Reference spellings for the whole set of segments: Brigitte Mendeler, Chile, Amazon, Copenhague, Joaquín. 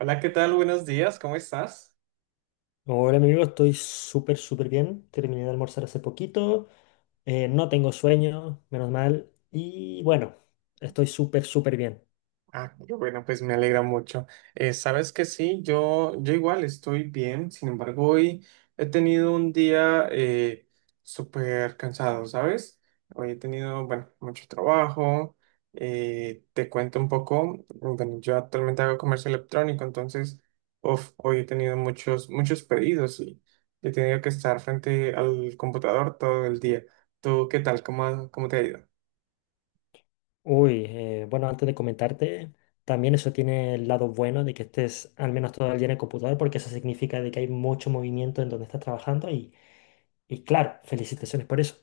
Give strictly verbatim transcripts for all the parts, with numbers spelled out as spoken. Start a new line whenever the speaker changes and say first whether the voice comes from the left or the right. right: Hola, ¿qué tal? Buenos días, ¿cómo estás?
left: Hola, mi amigo, estoy súper, súper bien. Terminé de almorzar hace poquito. Eh, no tengo sueño, menos mal. Y bueno, estoy súper, súper bien.
right: Ah, qué bueno, pues me alegra mucho. Eh, sabes que sí, yo, yo igual estoy bien. Sin embargo, hoy he tenido un día eh, súper cansado, ¿sabes? Hoy he tenido, bueno, mucho trabajo. Eh, te cuento un poco. Bueno, yo actualmente hago comercio electrónico, entonces, uf, hoy he tenido muchos, muchos pedidos y he tenido que estar frente al computador todo el día. ¿Tú qué tal? ¿Cómo, ha- cómo te ha ido?
left: Uy, eh, bueno, antes de comentarte, también eso tiene el lado bueno de que estés al menos todo el día en el computador, porque eso significa de que hay mucho movimiento en donde estás trabajando y, y claro, felicitaciones por eso.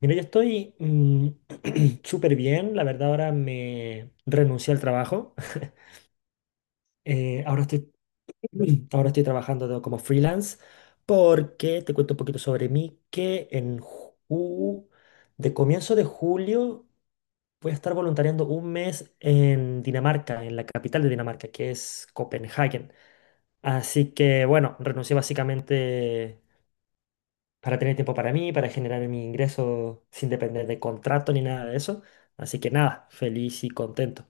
left: Mira, yo estoy mm, súper bien. La verdad, ahora me renuncié al trabajo. Eh, ahora estoy ahora estoy trabajando de- como freelance, porque te cuento un poquito sobre mí, que en ju- de comienzo de julio voy a estar voluntariando un mes en Dinamarca, en la capital de Dinamarca, que es Copenhague. Así que bueno, renuncié básicamente para tener tiempo para mí, para generar mi ingreso sin depender de contrato ni nada de eso. Así que nada, feliz y contento.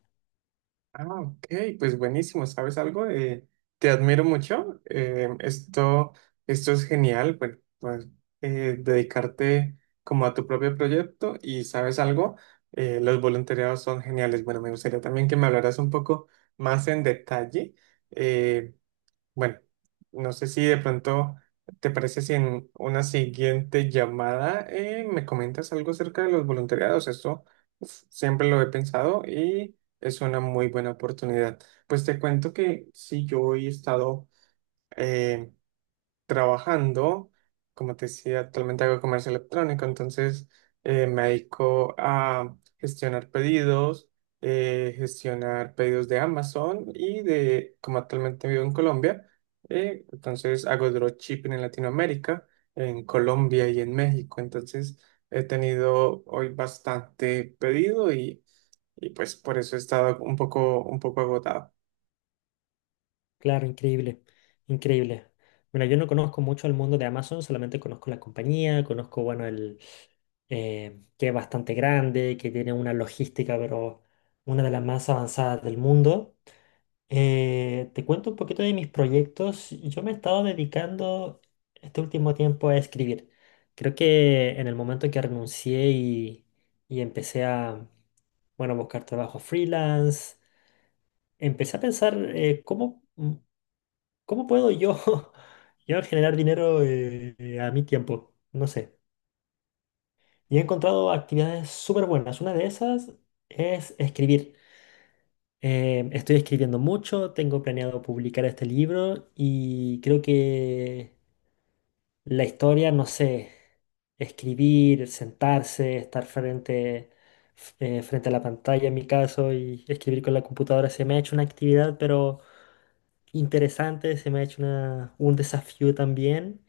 right: Ah, ok, pues buenísimo, ¿sabes algo? Eh, te admiro mucho. Eh, esto, esto es genial. Pues, pues, eh, dedicarte como a tu propio proyecto. Y ¿sabes algo? Eh, los voluntariados son geniales. Bueno, me gustaría también que me hablaras un poco más en detalle, eh, bueno, no sé si de pronto te parece si en una siguiente llamada eh, me comentas algo acerca de los voluntariados. Esto, uf, siempre lo he pensado y es una muy buena oportunidad. Pues te cuento que si yo hoy he estado eh, trabajando. Como te decía, actualmente hago comercio electrónico, entonces eh, me dedico a gestionar pedidos, eh, gestionar pedidos de Amazon. Y de, como actualmente vivo en Colombia, eh, entonces hago dropshipping en Latinoamérica, en Colombia y en México. Entonces he tenido hoy bastante pedido y, y pues por eso he estado un poco, un poco agotado.
left: Claro, increíble, increíble. Bueno, yo no conozco mucho el mundo de Amazon, solamente conozco la compañía, conozco, bueno, el eh, que es bastante grande, que tiene una logística, pero una de las más avanzadas del mundo. Eh, te cuento un poquito de mis proyectos. Yo me he estado dedicando este último tiempo a escribir. Creo que en el momento en que renuncié y, y empecé a, bueno, buscar trabajo freelance, empecé a pensar eh, cómo... ¿Cómo puedo yo, yo generar dinero eh, a mi tiempo? No sé. Y he encontrado actividades súper buenas. Una de esas es escribir. Eh, estoy escribiendo mucho, tengo planeado publicar este libro y creo que la historia, no sé, escribir, sentarse, estar frente, f- eh, frente a la pantalla en mi caso, y escribir con la computadora se me ha hecho una actividad, pero interesante, se me ha hecho una- un desafío también.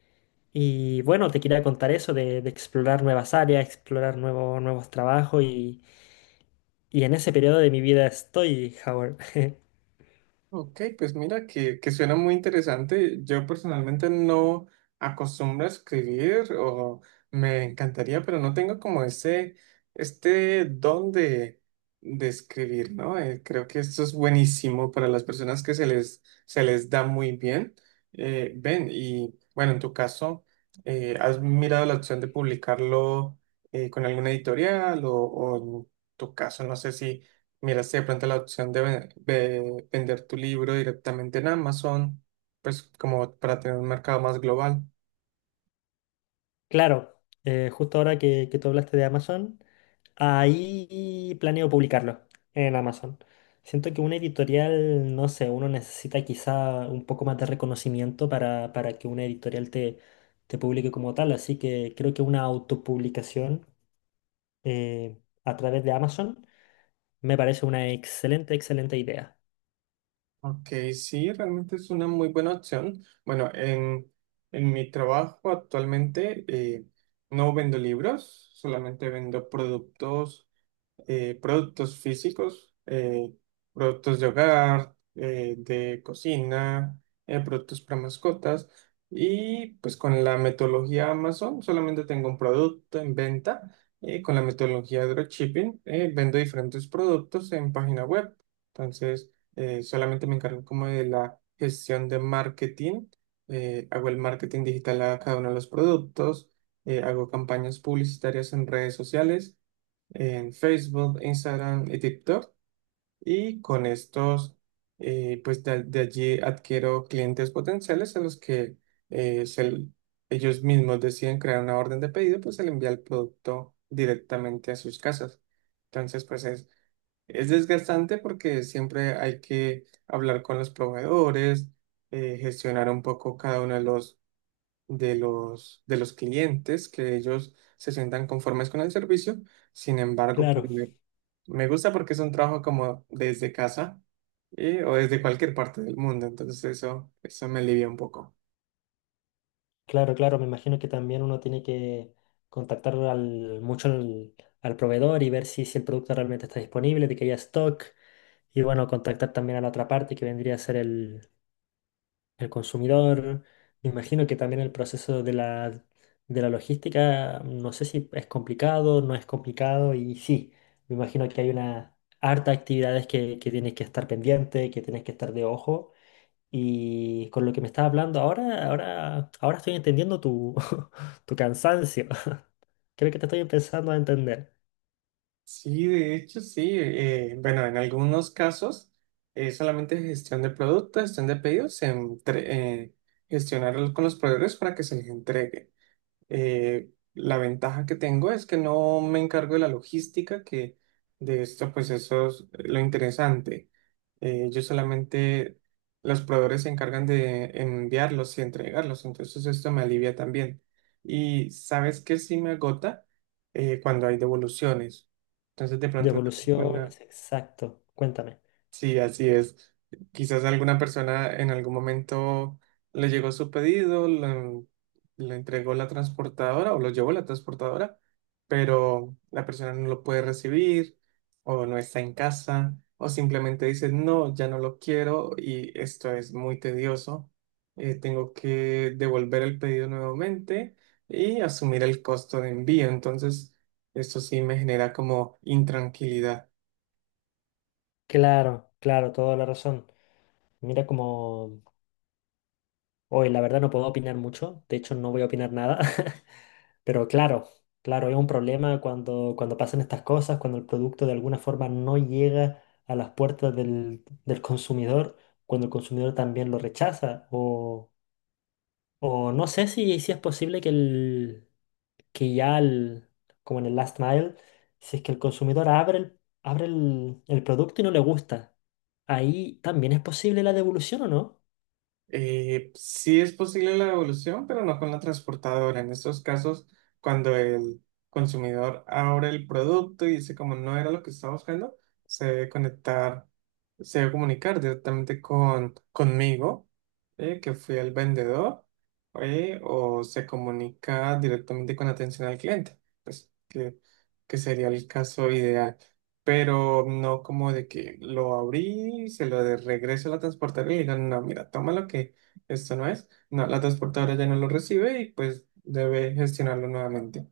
left: Y bueno, te quería contar eso de, de explorar nuevas áreas, explorar nuevo- nuevos trabajos, y, y en ese periodo de mi vida estoy, Howard.
right: Ok, pues mira que, que suena muy interesante. Yo personalmente no acostumbro a escribir, o me encantaría, pero no tengo como ese, este don de, de escribir, ¿no? Eh, creo que esto es buenísimo para las personas que se les, se les da muy bien. Eh, ven, y bueno, en tu caso, eh, ¿has mirado la opción de publicarlo eh, con alguna editorial? O, o en tu caso, no sé si... Mira, si de pronto la opción de, ve- ve- vender tu libro directamente en Amazon, pues como para tener un mercado más global.
left: Claro, eh, justo ahora que, que tú hablaste de Amazon, ahí planeo publicarlo en Amazon. Siento que una editorial, no sé, uno necesita quizá un poco más de reconocimiento para, para que una editorial te, te publique como tal, así que creo que una autopublicación eh, a través de Amazon me parece una excelente, excelente idea.
right: Ok, sí, realmente es una muy buena opción. Bueno, en, en mi trabajo actualmente eh, no vendo libros, solamente vendo productos. Eh, productos físicos, eh, productos de hogar, eh, de cocina, eh, productos para mascotas. Y pues con la metodología Amazon solamente tengo un producto en venta. Eh, con la metodología dropshipping eh, vendo diferentes productos en página web. Entonces eh, solamente me encargo como de la gestión de marketing. Eh, hago el marketing digital a cada uno de los productos. Eh, hago campañas publicitarias en redes sociales, en Facebook, Instagram y TikTok. Y con estos, eh, pues de, de allí adquiero clientes potenciales a los que eh, se- ellos mismos deciden crear una orden de pedido, pues se le envía el producto directamente a sus casas. Entonces, pues es, es desgastante porque siempre hay que hablar con los proveedores, eh, gestionar un poco cada uno de los, de los, de los clientes, que ellos se sientan conformes con el servicio. Sin embargo, pues,
left: Claro,
right: me gusta porque es un trabajo como desde casa y- o desde cualquier parte del mundo. Entonces eso, eso me alivia un poco.
left: claro, claro. Me imagino que también uno tiene que contactar al, mucho al, al proveedor y ver si, si el producto realmente está disponible, de que haya stock. Y bueno, contactar también a la otra parte que vendría a ser el, el consumidor. Me imagino que también el proceso de la, de la logística, no sé si es complicado, no es complicado. Y sí, me imagino que hay una harta actividades que, que tienes que estar pendiente, que tienes que estar de ojo. Y con lo que me estás hablando ahora, ahora, ahora estoy entendiendo tu, tu cansancio. Creo que te estoy empezando a entender.
right: Sí, de hecho, sí. Eh, bueno, en algunos casos es solamente gestión de productos, gestión de pedidos, entre- eh, gestionar con los proveedores para que se les entregue. Eh, la ventaja que tengo es que no me encargo de la logística, que de esto pues eso es lo interesante. Eh, yo solamente, los proveedores se encargan de enviarlos y entregarlos. Entonces esto me alivia también. Y sabes que sí me agota Eh, cuando hay devoluciones. Entonces de
left: De
right: pronto una persona...
left: evoluciones, exacto. Cuéntame.
right: Sí, así es. Quizás alguna persona en algún momento le llegó su pedido, lo, lo entregó la transportadora o lo llevó la transportadora, pero la persona no lo puede recibir, o no está en casa, o simplemente dice, no, ya no lo quiero, y esto es muy tedioso. Eh, tengo que devolver el pedido nuevamente y asumir el costo de envío. Entonces, esto sí me genera como intranquilidad.
left: Claro, claro, toda la razón. Mira como... Hoy, la verdad no puedo opinar mucho. De hecho, no voy a opinar nada. Pero claro, claro, es un problema cuando, cuando pasan estas cosas, cuando el producto de alguna forma no llega a las puertas del, del consumidor, cuando el consumidor también lo rechaza. O no sé si, si es posible que, el, que ya, el, como en el last mile, si es que el consumidor abre el, abre el, el producto y no le gusta, ahí también es posible la devolución o no.
right: Eh, sí es posible la devolución, pero no con la transportadora. En estos casos, cuando el consumidor abre el producto y dice como no era lo que estaba buscando, se debe conectar, se debe comunicar directamente con, conmigo, eh, que fui el vendedor, eh, o se comunica directamente con atención al cliente, pues que, que sería el caso ideal, pero no como de que lo abrí, se lo de regreso a la transportadora y le digan, no, mira, tómalo que esto no es. No, la transportadora ya no lo recibe y pues debe gestionarlo nuevamente.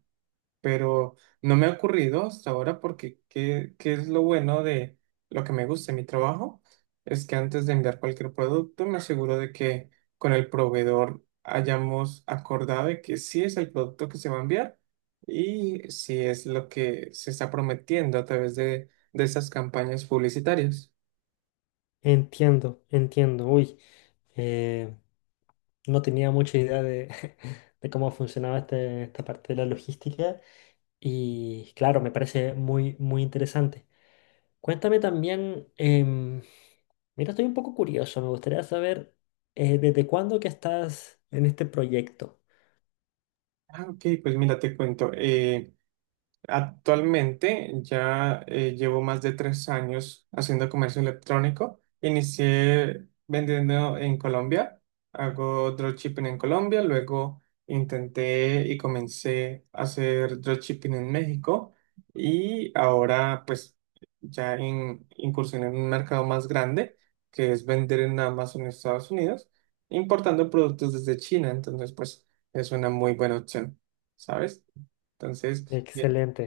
right: Pero no me ha ocurrido hasta ahora porque qué, qué es lo bueno de lo que me gusta de mi trabajo, es que antes de enviar cualquier producto me aseguro de que con el proveedor hayamos acordado de que sí es el producto que se va a enviar, y si es lo que se está prometiendo a través de, de esas campañas publicitarias.
left: Entiendo, entiendo. Uy, eh, no tenía mucha idea de, de cómo funcionaba este- esta parte de la logística, y claro, me parece muy, muy interesante. Cuéntame también, em, mira, estoy un poco curioso, me gustaría saber eh, desde cuándo que estás en este proyecto.
right: Ah, ok, pues mira, te cuento. eh, Actualmente ya eh, llevo más de tres años haciendo comercio electrónico. Inicié vendiendo en Colombia, hago dropshipping en Colombia, luego intenté y comencé a hacer dropshipping en México, y ahora pues ya en, incursioné en un mercado más grande, que es vender en Amazon en Estados Unidos, importando productos desde China. Entonces pues es una muy buena opción, ¿sabes? Entonces...
left: Excelente,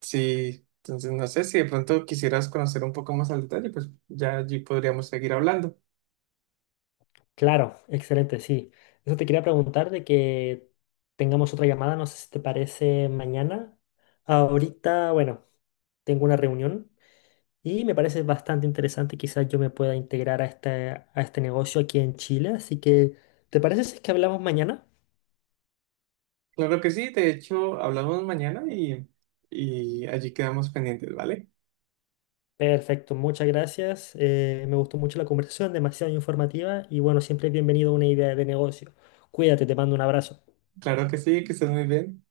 right: Sí, entonces no sé si de pronto quisieras conocer un poco más al detalle, pues ya allí podríamos seguir hablando.
left: claro, excelente, sí. Eso te quería preguntar de que tengamos otra llamada, no sé si te parece mañana. Ahorita, bueno, tengo una reunión y me parece bastante interesante, quizás yo me pueda integrar a este, a este negocio aquí en Chile, así que ¿te parece si es que hablamos mañana?
right: Claro que sí, de hecho, hablamos mañana y, y allí quedamos pendientes, ¿vale?
left: Perfecto, muchas gracias. Eh, me gustó mucho la conversación, demasiado informativa, y bueno, siempre es bienvenido a una idea de negocio. Cuídate, te mando un abrazo.
right: Claro que sí, que estés muy bien.